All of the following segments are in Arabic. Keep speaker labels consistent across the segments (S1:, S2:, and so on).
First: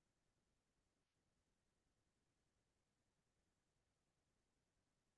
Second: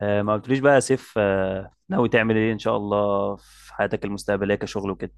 S1: ما قلتليش بقى يا سيف، ناوي تعمل ايه ان شاء الله في حياتك المستقبليه كشغل وكده؟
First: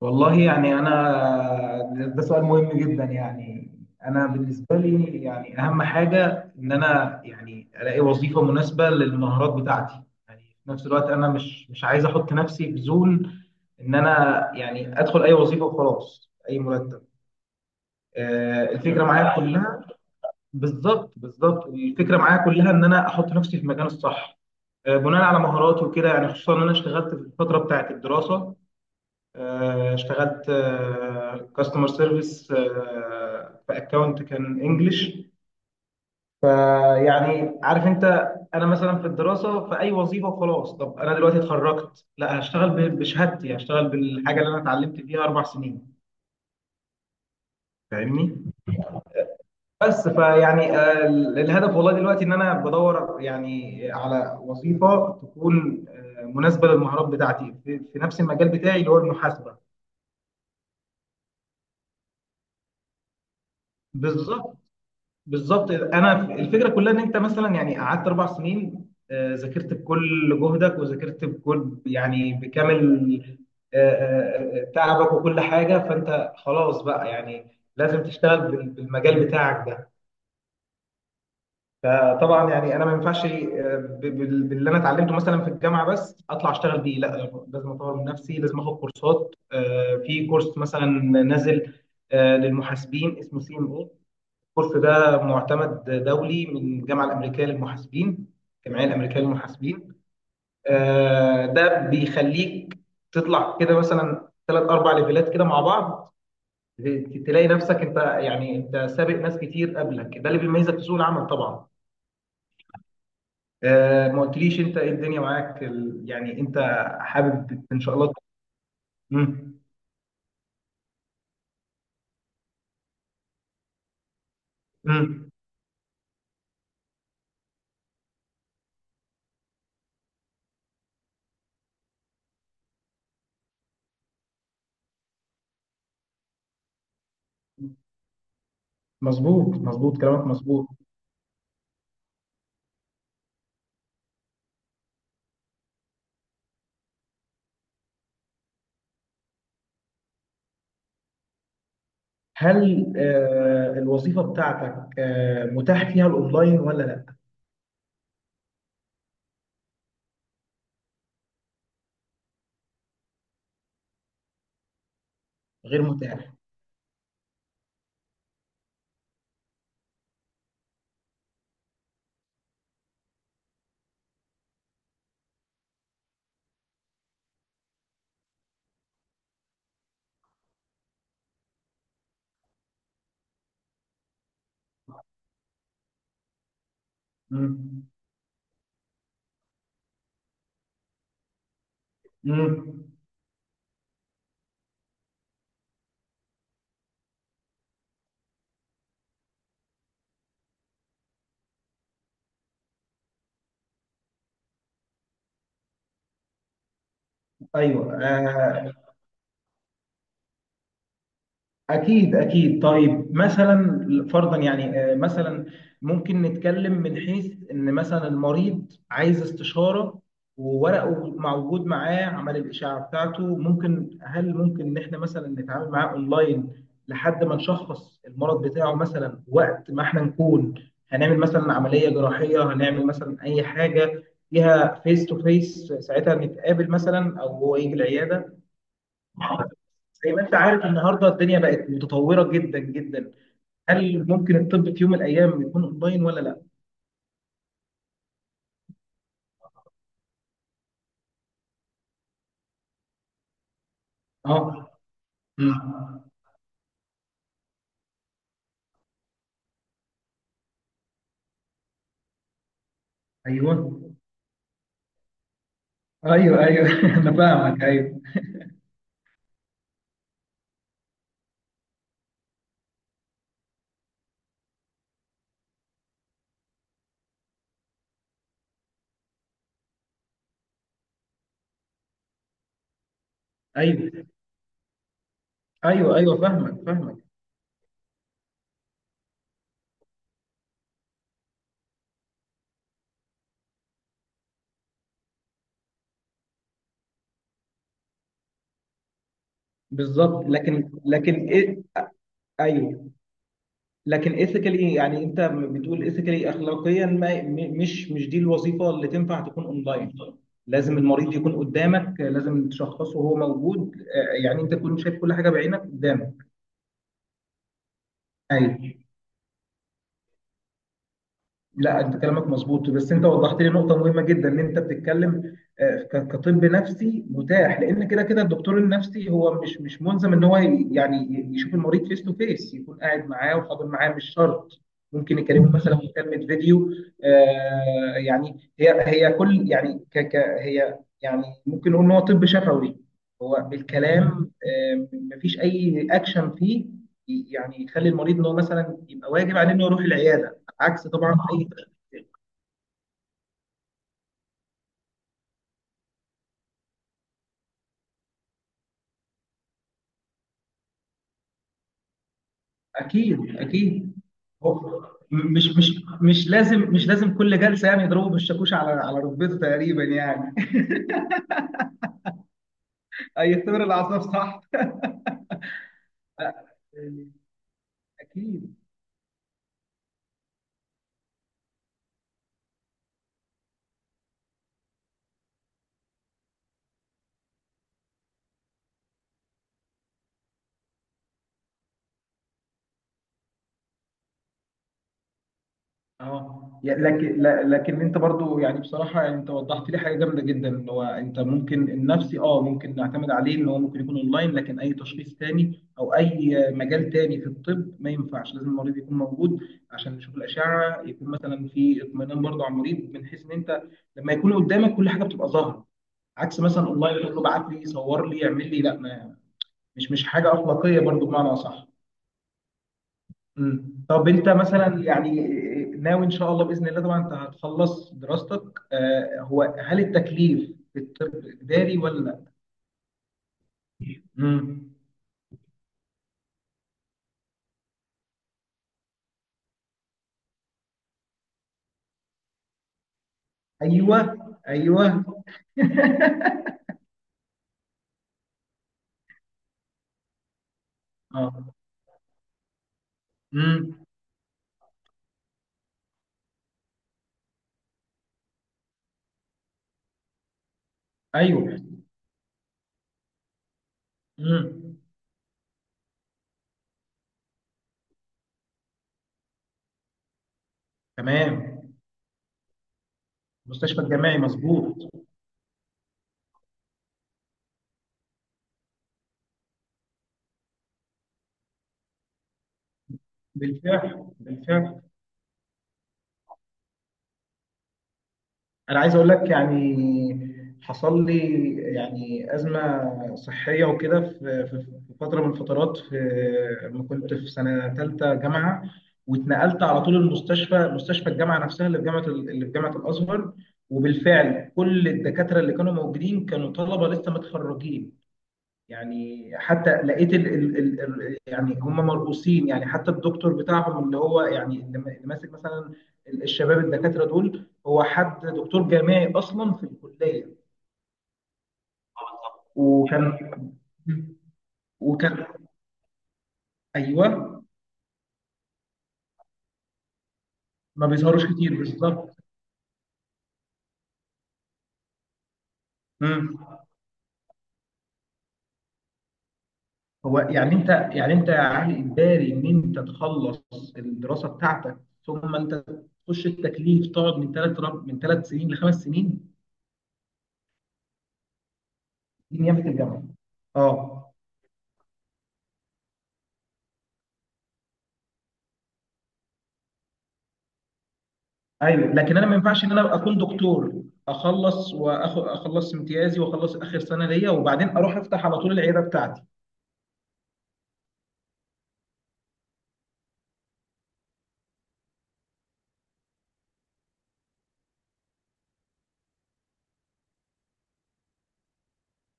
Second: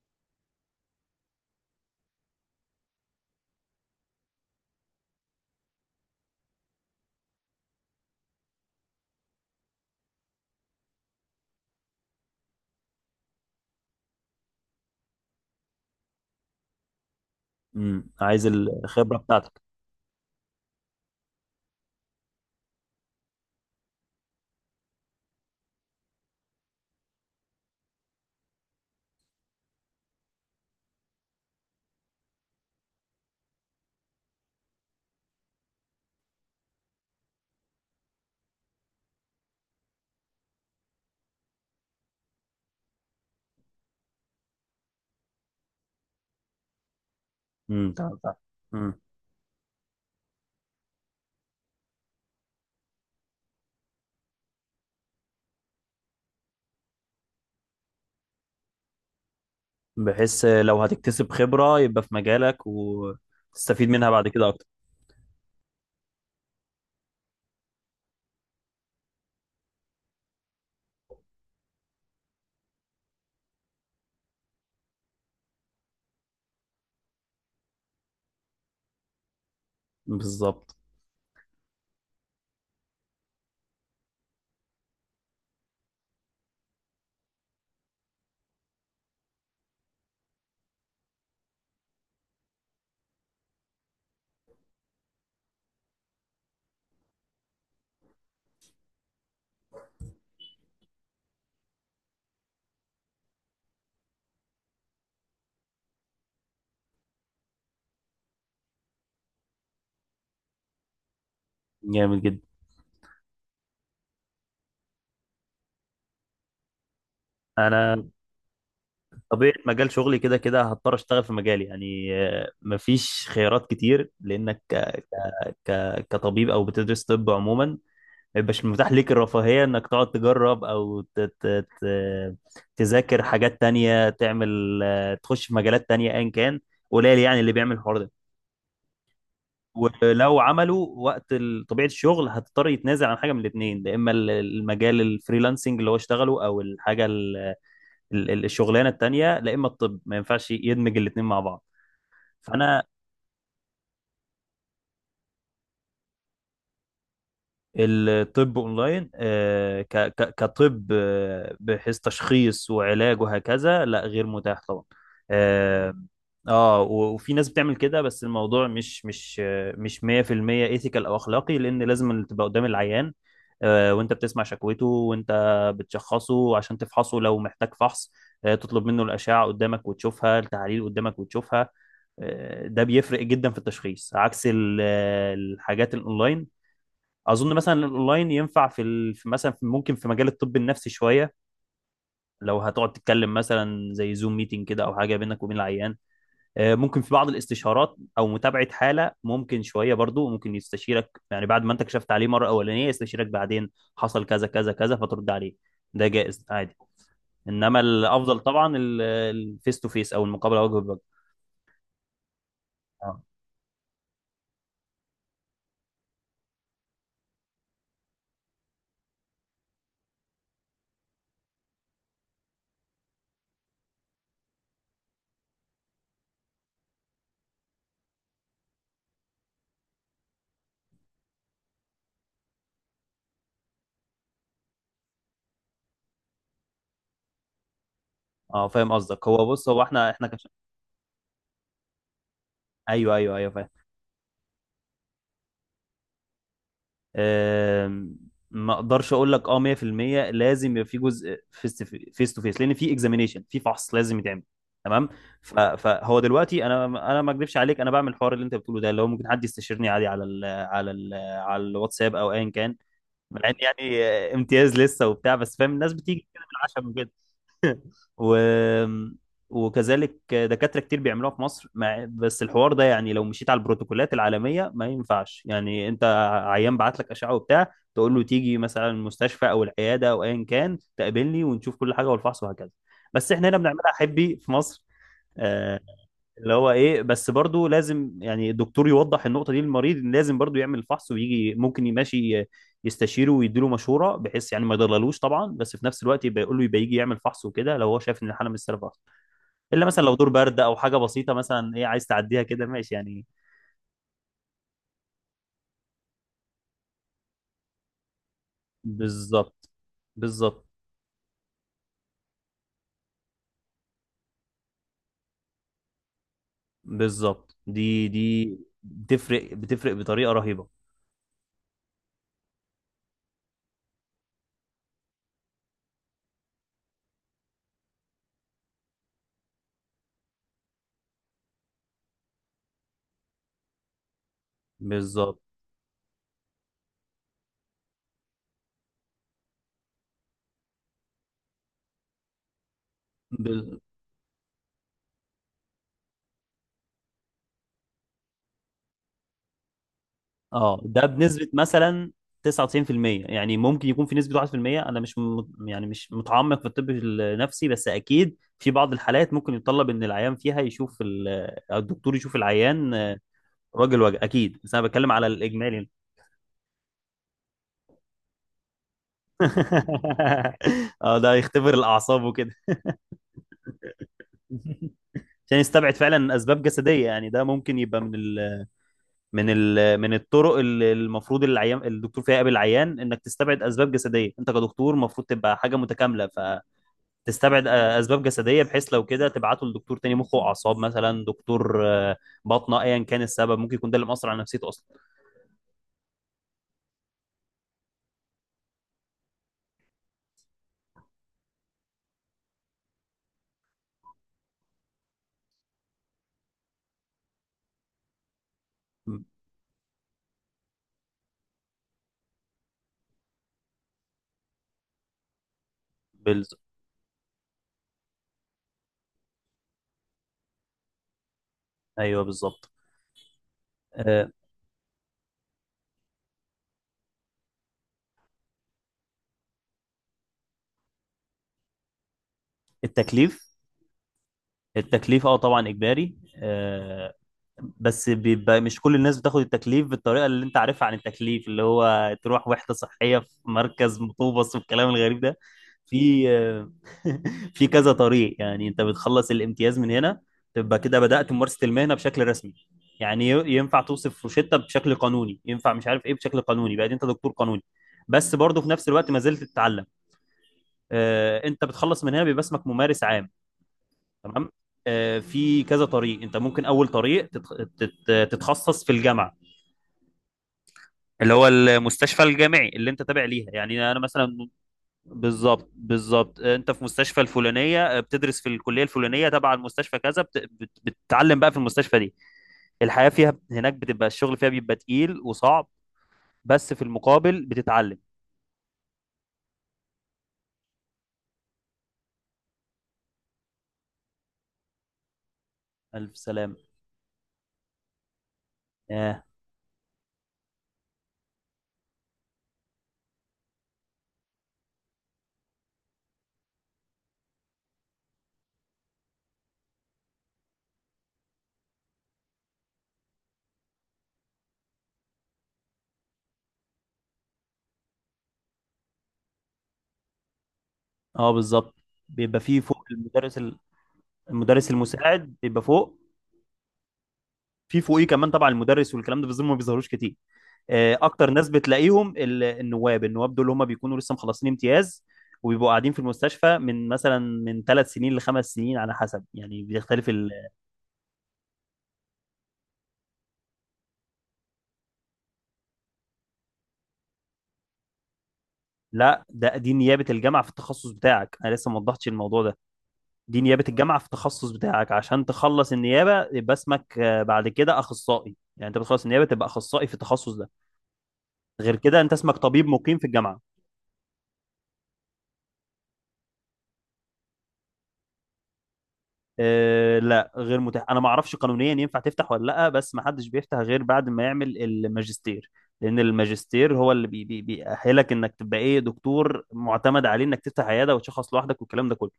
S2: والله يعني انا، ده سؤال مهم جدا. يعني انا بالنسبه لي يعني اهم حاجه ان انا يعني الاقي وظيفه مناسبه للمهارات بتاعتي. يعني في نفس الوقت انا مش عايز احط نفسي في زون ان انا يعني ادخل اي وظيفه وخلاص اي مرتب.
S1: عايز
S2: الفكره
S1: الخبره
S2: معايا
S1: بتاعتك.
S2: كلها. بالظبط بالظبط، الفكره معايا كلها ان انا احط نفسي في المكان الصح، بناء على مهاراتي وكده. يعني خصوصا ان انا اشتغلت في الفتره بتاعت الدراسه، اشتغلت كاستمر سيرفيس في اكونت كان انجلش. يعني عارف انت، انا مثلا في الدراسه في اي وظيفه وخلاص. طب انا دلوقتي اتخرجت، لا، هشتغل بشهادتي، هشتغل بالحاجه اللي انا اتعلمت فيها اربع سنين.
S1: تمام، تمام.
S2: فاهمني؟
S1: امم
S2: بس فيعني الهدف والله دلوقتي ان انا بدور يعني على وظيفه تكون مناسبه للمهارات بتاعتي في في نفس المجال بتاعي اللي هو المحاسبه.
S1: بحيث لو هتكتسب خبره يبقى في مجالك وتستفيد منها بعد كده
S2: بالظبط
S1: اكتر.
S2: بالظبط، انا الفكره كلها ان انت مثلا يعني قعدت اربع سنين، ذاكرت بكل جهدك وذاكرت بكل يعني بكامل تعبك وكل حاجه. فانت خلاص بقى يعني لازم تشتغل بالمجال بتاعك ده.
S1: بالظبط.
S2: فطبعا يعني انا ما ينفعش باللي انا اتعلمته مثلا في الجامعه بس اطلع اشتغل بيه، لا، لازم اطور من نفسي، لازم اخد كورسات. في كورس مثلا نازل للمحاسبين اسمه سي ام. الكورس ده معتمد دولي من الجامعة الأمريكية للمحاسبين، الجمعية الأمريكية للمحاسبين. ده بيخليك تطلع كده مثلا ثلاث أربع ليفلات كده مع بعض. تلاقي نفسك أنت يعني أنت سابق ناس كتير قبلك، ده اللي بيميزك في سوق العمل طبعا.
S1: جامد جدا.
S2: ما قلتليش أنت إيه الدنيا معاك؟ يعني أنت حابب إن شاء
S1: انا
S2: الله؟
S1: طبيعه
S2: مم.
S1: مجال شغلي كده كده هضطر اشتغل في مجالي، يعني مفيش خيارات كتير، لانك
S2: مم.
S1: ك... كطبيب او بتدرس طب عموما، ما يبقاش متاح ليك الرفاهية انك تقعد تجرب او تذاكر حاجات تانية، تعمل تخش في مجالات تانية ايا كان. قليل يعني اللي بيعمل الحوار ده.
S2: مظبوط مظبوط، كلامك
S1: ولو
S2: مظبوط.
S1: عملوا، وقت طبيعة الشغل هتضطر يتنازل عن حاجة من الاتنين، يا اما المجال الفريلانسنج اللي هو اشتغله او الحاجة الشغلانة التانية، لا اما الطب ما ينفعش يدمج الاتنين مع بعض. فانا
S2: هل الوظيفة بتاعتك متاح فيها الأونلاين ولا لا؟
S1: الطب اونلاين، كطب، بحيث تشخيص وعلاج وهكذا، لا غير متاح طبعا.
S2: غير
S1: اه،
S2: متاح.
S1: وفي ناس بتعمل كده، بس الموضوع مش 100% ايثيكال او اخلاقي، لان لازم اللي تبقى قدام العيان، وانت بتسمع شكوته، وانت بتشخصه عشان تفحصه لو محتاج فحص. تطلب منه الاشعه قدامك وتشوفها، التحاليل قدامك وتشوفها. ده بيفرق جدا في التشخيص، عكس الحاجات الاونلاين. اظن مثلا
S2: مم.
S1: الاونلاين ينفع في ال... في مثلا في ممكن في مجال الطب النفسي شويه. لو
S2: مم.
S1: هتقعد تتكلم مثلا زي زوم ميتنج كده، او حاجه بينك وبين العيان، ممكن في بعض الاستشارات او متابعه حاله، ممكن شويه برضو، ممكن يستشيرك يعني بعد ما انت كشفت عليه مره اولانيه يستشيرك بعدين. حصل كذا كذا كذا، فترد عليه. ده جائز عادي. انما
S2: ايوه.
S1: الافضل طبعا الفيس تو فيس، او المقابله وجه بوجه.
S2: اكيد اكيد. طيب
S1: اه،
S2: مثلا فرضا يعني مثلا ممكن نتكلم من حيث ان مثلا المريض عايز استشاره وورقه موجود معاه عمل الاشعه بتاعته، ممكن، هل ممكن ان احنا مثلا نتعامل معاه اونلاين لحد ما نشخص المرض بتاعه مثلا؟ وقت ما احنا نكون هنعمل مثلا عمليه جراحيه، هنعمل مثلا اي حاجه فيها فيس تو فيس، ساعتها نتقابل مثلا او هو يجي العياده.
S1: اه، فاهم قصدك. هو بص. هو احنا
S2: زي ما
S1: احنا
S2: انت
S1: كش...
S2: عارف، النهارده الدنيا بقت متطوره جدا جدا.
S1: ايوه، ايوه، ايوه، فاهم.
S2: هل ممكن الطب في يوم من الايام يكون اونلاين ولا لا؟
S1: آم، ما اقدرش اقول لك اه 100%. لازم يبقى في جزء فيس تو فيس، لان في اكزامينيشن، في فحص لازم يتعمل.
S2: اه.
S1: تمام.
S2: مم.
S1: فهو دلوقتي انا ما اكذبش عليك، انا بعمل الحوار اللي انت بتقوله ده، اللي هو ممكن حد يستشيرني عادي على الواتساب او ايا كان. مع
S2: ايوه
S1: ان يعني امتياز لسه وبتاع، بس فاهم الناس بتيجي كده
S2: ايوه ايوه،
S1: بالعشم وكده.
S2: انا فاهمك. ايوه
S1: و... وكذلك دكاترة كتير بيعملوها في مصر، بس الحوار ده يعني لو مشيت على البروتوكولات العالمية ما ينفعش، يعني انت عيان بعت لك أشعة وبتاع، تقول له تيجي مثلا المستشفى او العيادة او ايا كان تقابلني ونشوف كل حاجة والفحص وهكذا. بس احنا هنا بنعملها
S2: ايوه
S1: حبي في مصر. آه،
S2: ايوه ايوه،
S1: اللي
S2: فاهمك
S1: هو
S2: فاهمك.
S1: ايه، بس برضو لازم يعني الدكتور يوضح النقطه دي للمريض إن لازم برضو يعمل الفحص ويجي، ممكن يمشي يستشيره ويديله مشوره، بحيث يعني ما يضللوش طبعا، بس في نفس الوقت يبقى يقول له يبقى يجي يعمل فحص وكده لو هو شايف ان الحاله مش سالبه اصلا. الا مثلا لو
S2: بالظبط.
S1: دور برد
S2: لكن
S1: او حاجه
S2: لكن
S1: بسيطه
S2: إيه؟
S1: مثلا، ايه عايز تعديها كده
S2: ايوه.
S1: ماشي يعني.
S2: لكن ايثيكالي، يعني انت بتقول ايثيكالي اخلاقيا، ما م- مش مش دي الوظيفه اللي تنفع تكون
S1: بالظبط.
S2: اونلاين.
S1: بالظبط.
S2: لازم المريض يكون قدامك، لازم تشخصه وهو موجود، يعني انت تكون شايف كل حاجه بعينك قدامك.
S1: بالظبط، دي
S2: ايوه.
S1: بتفرق، بتفرق بطريقه رهيبه.
S2: لا، انت كلامك مظبوط، بس انت وضحت لي نقطه مهمه جدا ان انت بتتكلم كطب نفسي متاح، لان كده كده الدكتور النفسي هو مش ملزم ان هو يشوف المريض فيس تو فيس، يكون قاعد معاه وحاضر معاه، مش شرط. ممكن
S1: بالظبط.
S2: يكلمه مثلا مكالمه فيديو. يعني هي هي كل يعني ك ك هي يعني ممكن نقول ان هو طب شفوي، هو
S1: ب-
S2: بالكلام، مفيش اي اكشن فيه يعني يخلي المريض ان هو مثلا يبقى واجب عليه انه يروح العياده.
S1: اه،
S2: عكس
S1: ده
S2: طبعا اي
S1: بنسبة
S2: تأشيرة تاني.
S1: مثلا 99%، يعني ممكن يكون في نسبة 1%. انا مش م... يعني مش متعمق في الطب النفسي، بس اكيد في بعض الحالات ممكن يتطلب ان العيان فيها يشوف أو الدكتور يشوف العيان،
S2: اكيد اكيد.
S1: راجل وجه.
S2: هو
S1: اكيد، بس انا بتكلم على
S2: م- مش مش
S1: الاجمالي.
S2: مش لازم كل جلسه يعني يضربوا بالشاكوش على على ركبته تقريبا يعني.
S1: اه، ده يختبر الاعصاب وكده.
S2: هيختبر الاعصاب، صح.
S1: عشان يستبعد فعلا
S2: أ-
S1: اسباب جسديه، يعني ده ممكن يبقى من
S2: اكيد.
S1: ال من ال من الطرق اللي المفروض العيان الدكتور فيها يقابل العيان، انك تستبعد اسباب جسديه، انت كدكتور المفروض تبقى حاجه متكامله. ف تستبعد اسباب جسديه، بحيث لو كده تبعته لدكتور تاني مخ واعصاب مثلا، دكتور باطنه، ايا كان السبب ممكن يكون ده اللي مأثر على نفسيته اصلا.
S2: اه. يعني لكن لكن انت برضو يعني بصراحه، يعني انت وضحت لي حاجه جامده جدا، اللي هو انت ممكن النفسي اه ممكن نعتمد عليه ان هو ممكن يكون اونلاين، لكن اي تشخيص تاني او اي مجال تاني في الطب ما ينفعش، لازم المريض يكون موجود عشان نشوف الاشعه، يكون مثلا في اطمئنان برضو على المريض، من حيث ان انت لما يكون قدامك كل حاجه بتبقى ظاهره، عكس
S1: بالز...
S2: مثلا اونلاين تقول له ابعت لي صور، لي اعمل لي، لا ما مش حاجه اخلاقيه برضو بمعنى اصح.
S1: ايوه، بالظبط.
S2: مم. طب انت
S1: آه،
S2: مثلا يعني ناوي ان شاء الله باذن الله طبعا انت هتخلص دراستك. آه، هو هل التكليف بالطب اجباري ولا؟
S1: التكليف
S2: امم.
S1: التكليف اه طبعا اجباري، بس بيبقى مش كل الناس بتاخد التكليف بالطريقه اللي انت عارفها عن التكليف، اللي هو تروح وحده صحيه في
S2: ايوه.
S1: مركز مطوبس والكلام
S2: ايوه.
S1: الغريب ده. في في كذا طريق، يعني انت بتخلص الامتياز من هنا، تبقى كده بدأت
S2: اه.
S1: ممارسه المهنه بشكل رسمي، يعني ينفع
S2: امم.
S1: توصف روشتة بشكل قانوني، ينفع مش عارف ايه بشكل قانوني، بقى انت دكتور قانوني. بس برضه في نفس الوقت ما زلت تتعلم.
S2: ايوه.
S1: انت بتخلص من هنا بيبقى اسمك ممارس عام. تمام.
S2: امم.
S1: في كذا طريق انت ممكن، اول طريق تتخصص في الجامعه، اللي هو
S2: تمام.
S1: المستشفى الجامعي اللي انت تابع ليها،
S2: مستشفى
S1: يعني انا
S2: الجامعي،
S1: مثلا.
S2: مظبوط.
S1: بالظبط، بالظبط. انت في مستشفى الفلانيه، بتدرس في الكليه الفلانيه تبع المستشفى كذا، بتتعلم بقى في المستشفى دي. الحياه فيها هناك
S2: بالفعل
S1: بتبقى، الشغل فيها بيبقى
S2: بالفعل.
S1: تقيل وصعب، بس في المقابل بتتعلم.
S2: انا عايز اقول لك يعني حصل لي يعني ازمه صحيه وكده في في في فتره من الفترات، في
S1: الف سلام.
S2: لما كنت في سنه ثالثه جامعه
S1: اه،
S2: واتنقلت على طول المستشفى، مستشفى الجامعه نفسها اللي في جامعه اللي في جامعه الازهر. وبالفعل كل الدكاتره اللي كانوا موجودين كانوا طلبه لسه متخرجين. يعني حتى لقيت يعني هم مرؤوسين، يعني حتى الدكتور بتاعهم اللي هو يعني اللي ماسك مثلا الشباب الدكاترة دول، هو حد دكتور جامعي أصلا في الكلية؟
S1: اه، بالظبط، بيبقى فيه فوق
S2: وكان،
S1: المدرس المدرس
S2: وكان،
S1: المساعد بيبقى فوق،
S2: ايوه،
S1: في فوقيه كمان طبعا المدرس والكلام ده، بس دول ما بيظهروش كتير.
S2: ما بيظهروش
S1: اكتر ناس
S2: كتير
S1: بتلاقيهم
S2: بالظبط.
S1: النواب، النواب دول هم بيكونوا لسه مخلصين امتياز، وبيبقوا قاعدين في
S2: مم.
S1: المستشفى من مثلا، من 3 سنين لخمس سنين، على حسب، يعني بيختلف
S2: هو يعني انت يعني انت يا علي، إجباري ان انت تخلص الدراسة بتاعتك ثم انت تخش التكليف تقعد من ثلاث من ثلاث سنين لخمس
S1: لا،
S2: سنين؟
S1: دي نيابة الجامعة في التخصص بتاعك، انا لسه ما وضحتش
S2: دي
S1: الموضوع ده.
S2: نيابة الجامعة.
S1: دي نيابة الجامعة
S2: اه.
S1: في التخصص بتاعك، عشان تخلص النيابة يبقى اسمك بعد كده اخصائي، يعني انت بتخلص النيابة تبقى اخصائي في التخصص ده. غير
S2: ايوه.
S1: كده انت
S2: لكن انا ما
S1: اسمك
S2: ينفعش
S1: طبيب
S2: ان انا
S1: مقيم في
S2: اكون
S1: الجامعة.
S2: دكتور اخلص واخد اخلص امتيازي واخلص اخر سنه ليا وبعدين اروح افتح على طول العياده بتاعتي؟
S1: آه، لا، غير متاح. انا ما اعرفش قانونيا ينفع تفتح ولا لا، بس ما حدش بيفتح غير بعد ما يعمل الماجستير، لان الماجستير هو اللي بي بي بيأهلك انك تبقى ايه دكتور معتمد عليه انك تفتح عياده وتشخص لوحدك والكلام ده كله.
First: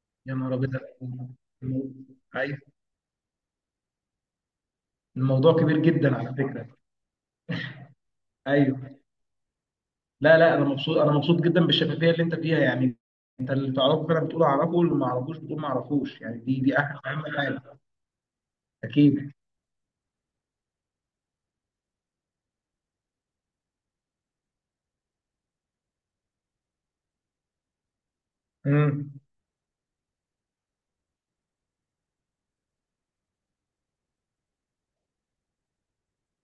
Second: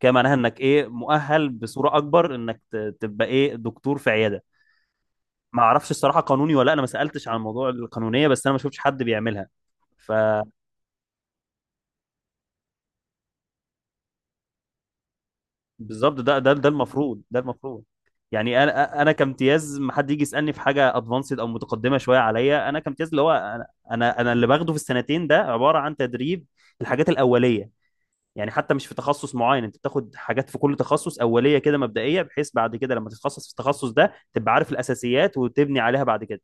S1: كده
S2: يا
S1: معناها
S2: نهار
S1: انك
S2: ابيض.
S1: ايه مؤهل بصوره اكبر،
S2: ايوه.
S1: انك تبقى ايه دكتور في عياده.
S2: الموضوع
S1: ما
S2: كبير
S1: اعرفش
S2: جدا
S1: الصراحه
S2: على
S1: قانوني ولا
S2: فكره.
S1: لأ، انا ما سالتش عن موضوع القانونيه، بس انا ما شفتش
S2: ايوه.
S1: حد بيعملها. ف
S2: لا لا، انا مبسوط، انا مبسوط جدا بالشفافيه اللي انت فيها يعني. انت اللي تعرفه فعلا بتقول اعرفه، واللي ما اعرفوش بتقول ما
S1: بالظبط،
S2: اعرفوش،
S1: ده
S2: يعني
S1: ده
S2: دي
S1: ده
S2: دي اهم
S1: المفروض،
S2: اهم
S1: ده
S2: حاجه.
S1: المفروض يعني، انا
S2: اكيد.
S1: كامتياز ما حد يجي يسالني في حاجه ادفانسد او متقدمه شويه عليا. انا كامتياز، اللي هو انا اللي باخده في السنتين ده عباره عن تدريب. الحاجات الاوليه. يعني حتى مش في
S2: امم.
S1: تخصص معين، انت بتاخد حاجات في كل تخصص اوليه كده مبدئيه، بحيث بعد كده لما تتخصص في التخصص ده تبقى عارف الاساسيات وتبني عليها بعد كده.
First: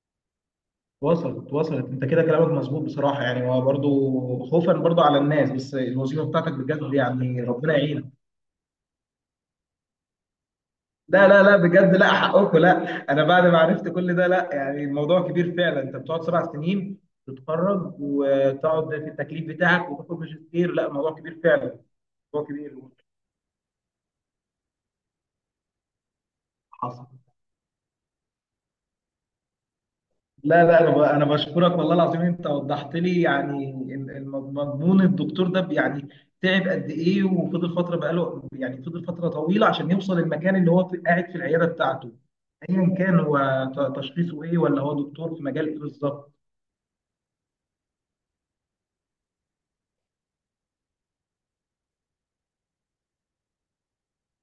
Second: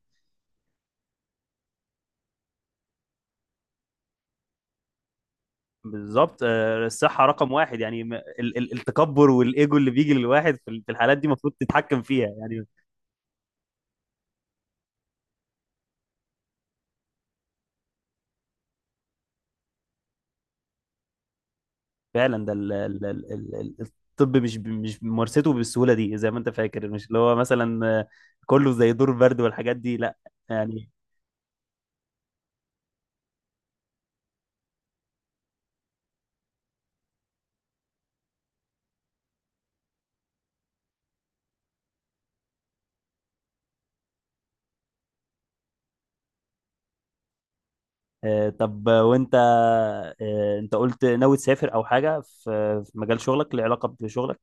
S2: وصلت وصلت، انت كده كلامك مظبوط بصراحه. يعني هو برضو خوفا برضو على الناس، بس الوظيفه
S1: بالظبط.
S2: بتاعتك بجد
S1: الصحه
S2: يعني
S1: رقم
S2: ربنا
S1: واحد، يعني
S2: يعينك.
S1: التكبر والايجو اللي بيجي للواحد في الحالات دي
S2: لا لا
S1: المفروض
S2: لا، بجد،
S1: تتحكم
S2: لا
S1: فيها
S2: حقكم،
S1: يعني.
S2: لا. انا بعد ما عرفت كل ده، لا يعني الموضوع كبير فعلا، انت بتقعد سبع سنين تتخرج وتقعد في التكليف بتاعك وتاخد ماجستير، لا، الموضوع كبير فعلا.
S1: فعلا.
S2: موضوع
S1: ده
S2: كبير.
S1: الطب مش مش ممارسته بالسهوله دي زي ما انت فاكر، مش
S2: حصل.
S1: اللي هو مثلا كله زي دور برد والحاجات دي، لا.
S2: لا لا،
S1: يعني
S2: انا انا بشكرك والله العظيم، انت وضحت لي يعني مضمون الدكتور ده يعني تعب قد ايه وفضل فتره، بقاله يعني فضل فتره طويله عشان يوصل المكان اللي هو قاعد في العياده بتاعته، ايا كان هو تشخيصه ايه ولا هو دكتور في مجال ايه بالظبط.
S1: طب وانت انت قلت ناوي تسافر او حاجه في مجال شغلك له علاقه بشغلك؟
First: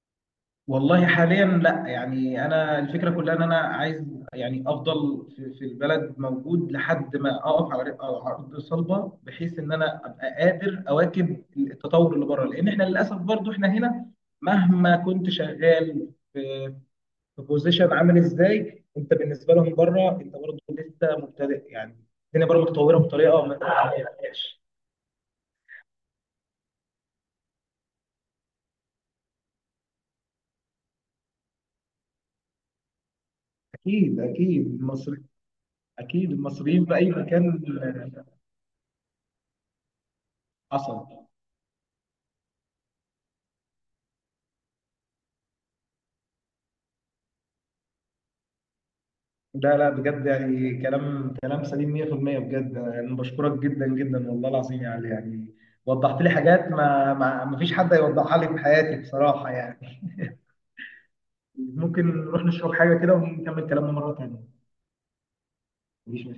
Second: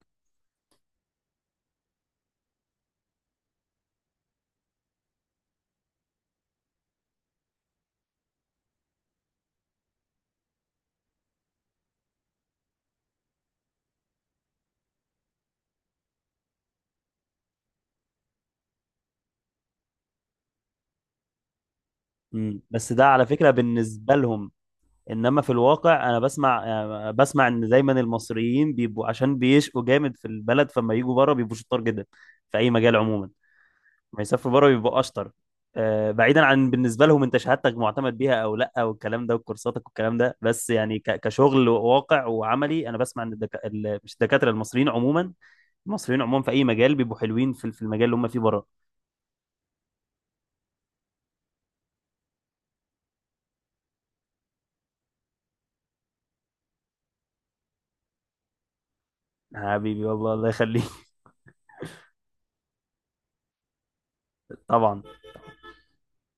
S2: والله حاليا لا. يعني انا الفكره كلها ان انا عايز يعني افضل في, في البلد موجود لحد ما اقف على على ارض صلبه بحيث ان انا ابقى قادر اواكب التطور اللي بره، لان احنا للاسف برضو احنا هنا مهما كنت شغال في في بوزيشن عامل ازاي، انت بالنسبه لهم بره انت برضو لسه مبتدئ يعني. الدنيا بره
S1: مم. بس
S2: متطوره
S1: ده على
S2: بطريقه
S1: فكره
S2: ما
S1: بالنسبه لهم،
S2: تتخيلهاش.
S1: انما في الواقع انا بسمع ان دايما المصريين بيبقوا عشان بيشقوا جامد في البلد، فما يجوا بره بيبقوا شطار جدا في اي مجال عموما،
S2: اكيد
S1: ما يسافروا
S2: اكيد،
S1: بره بيبقوا
S2: المصري
S1: اشطر.
S2: اكيد،
S1: بعيدا عن
S2: المصريين في
S1: بالنسبه
S2: اي
S1: لهم انت
S2: مكان.
S1: شهادتك معتمد بيها او لا والكلام ده وكورساتك والكلام ده، بس يعني
S2: حصل.
S1: كشغل واقع وعملي، انا بسمع ان مش الدكاتره المصريين عموما، المصريين عموما في اي مجال بيبقوا حلوين في المجال اللي هم فيه بره.
S2: لا لا، بجد يعني كلام كلام سليم 100%، بجد يعني بشكرك جدا جدا والله العظيم، يعني يعني وضحت لي حاجات ما ما ما فيش حد هيوضحها لي في حياتي بصراحة يعني.
S1: حبيبي، والله الله يخليك.
S2: ممكن نروح نشرب حاجة كده ونكمل كلامنا مرة تانية؟
S1: طبعا.
S2: مفيش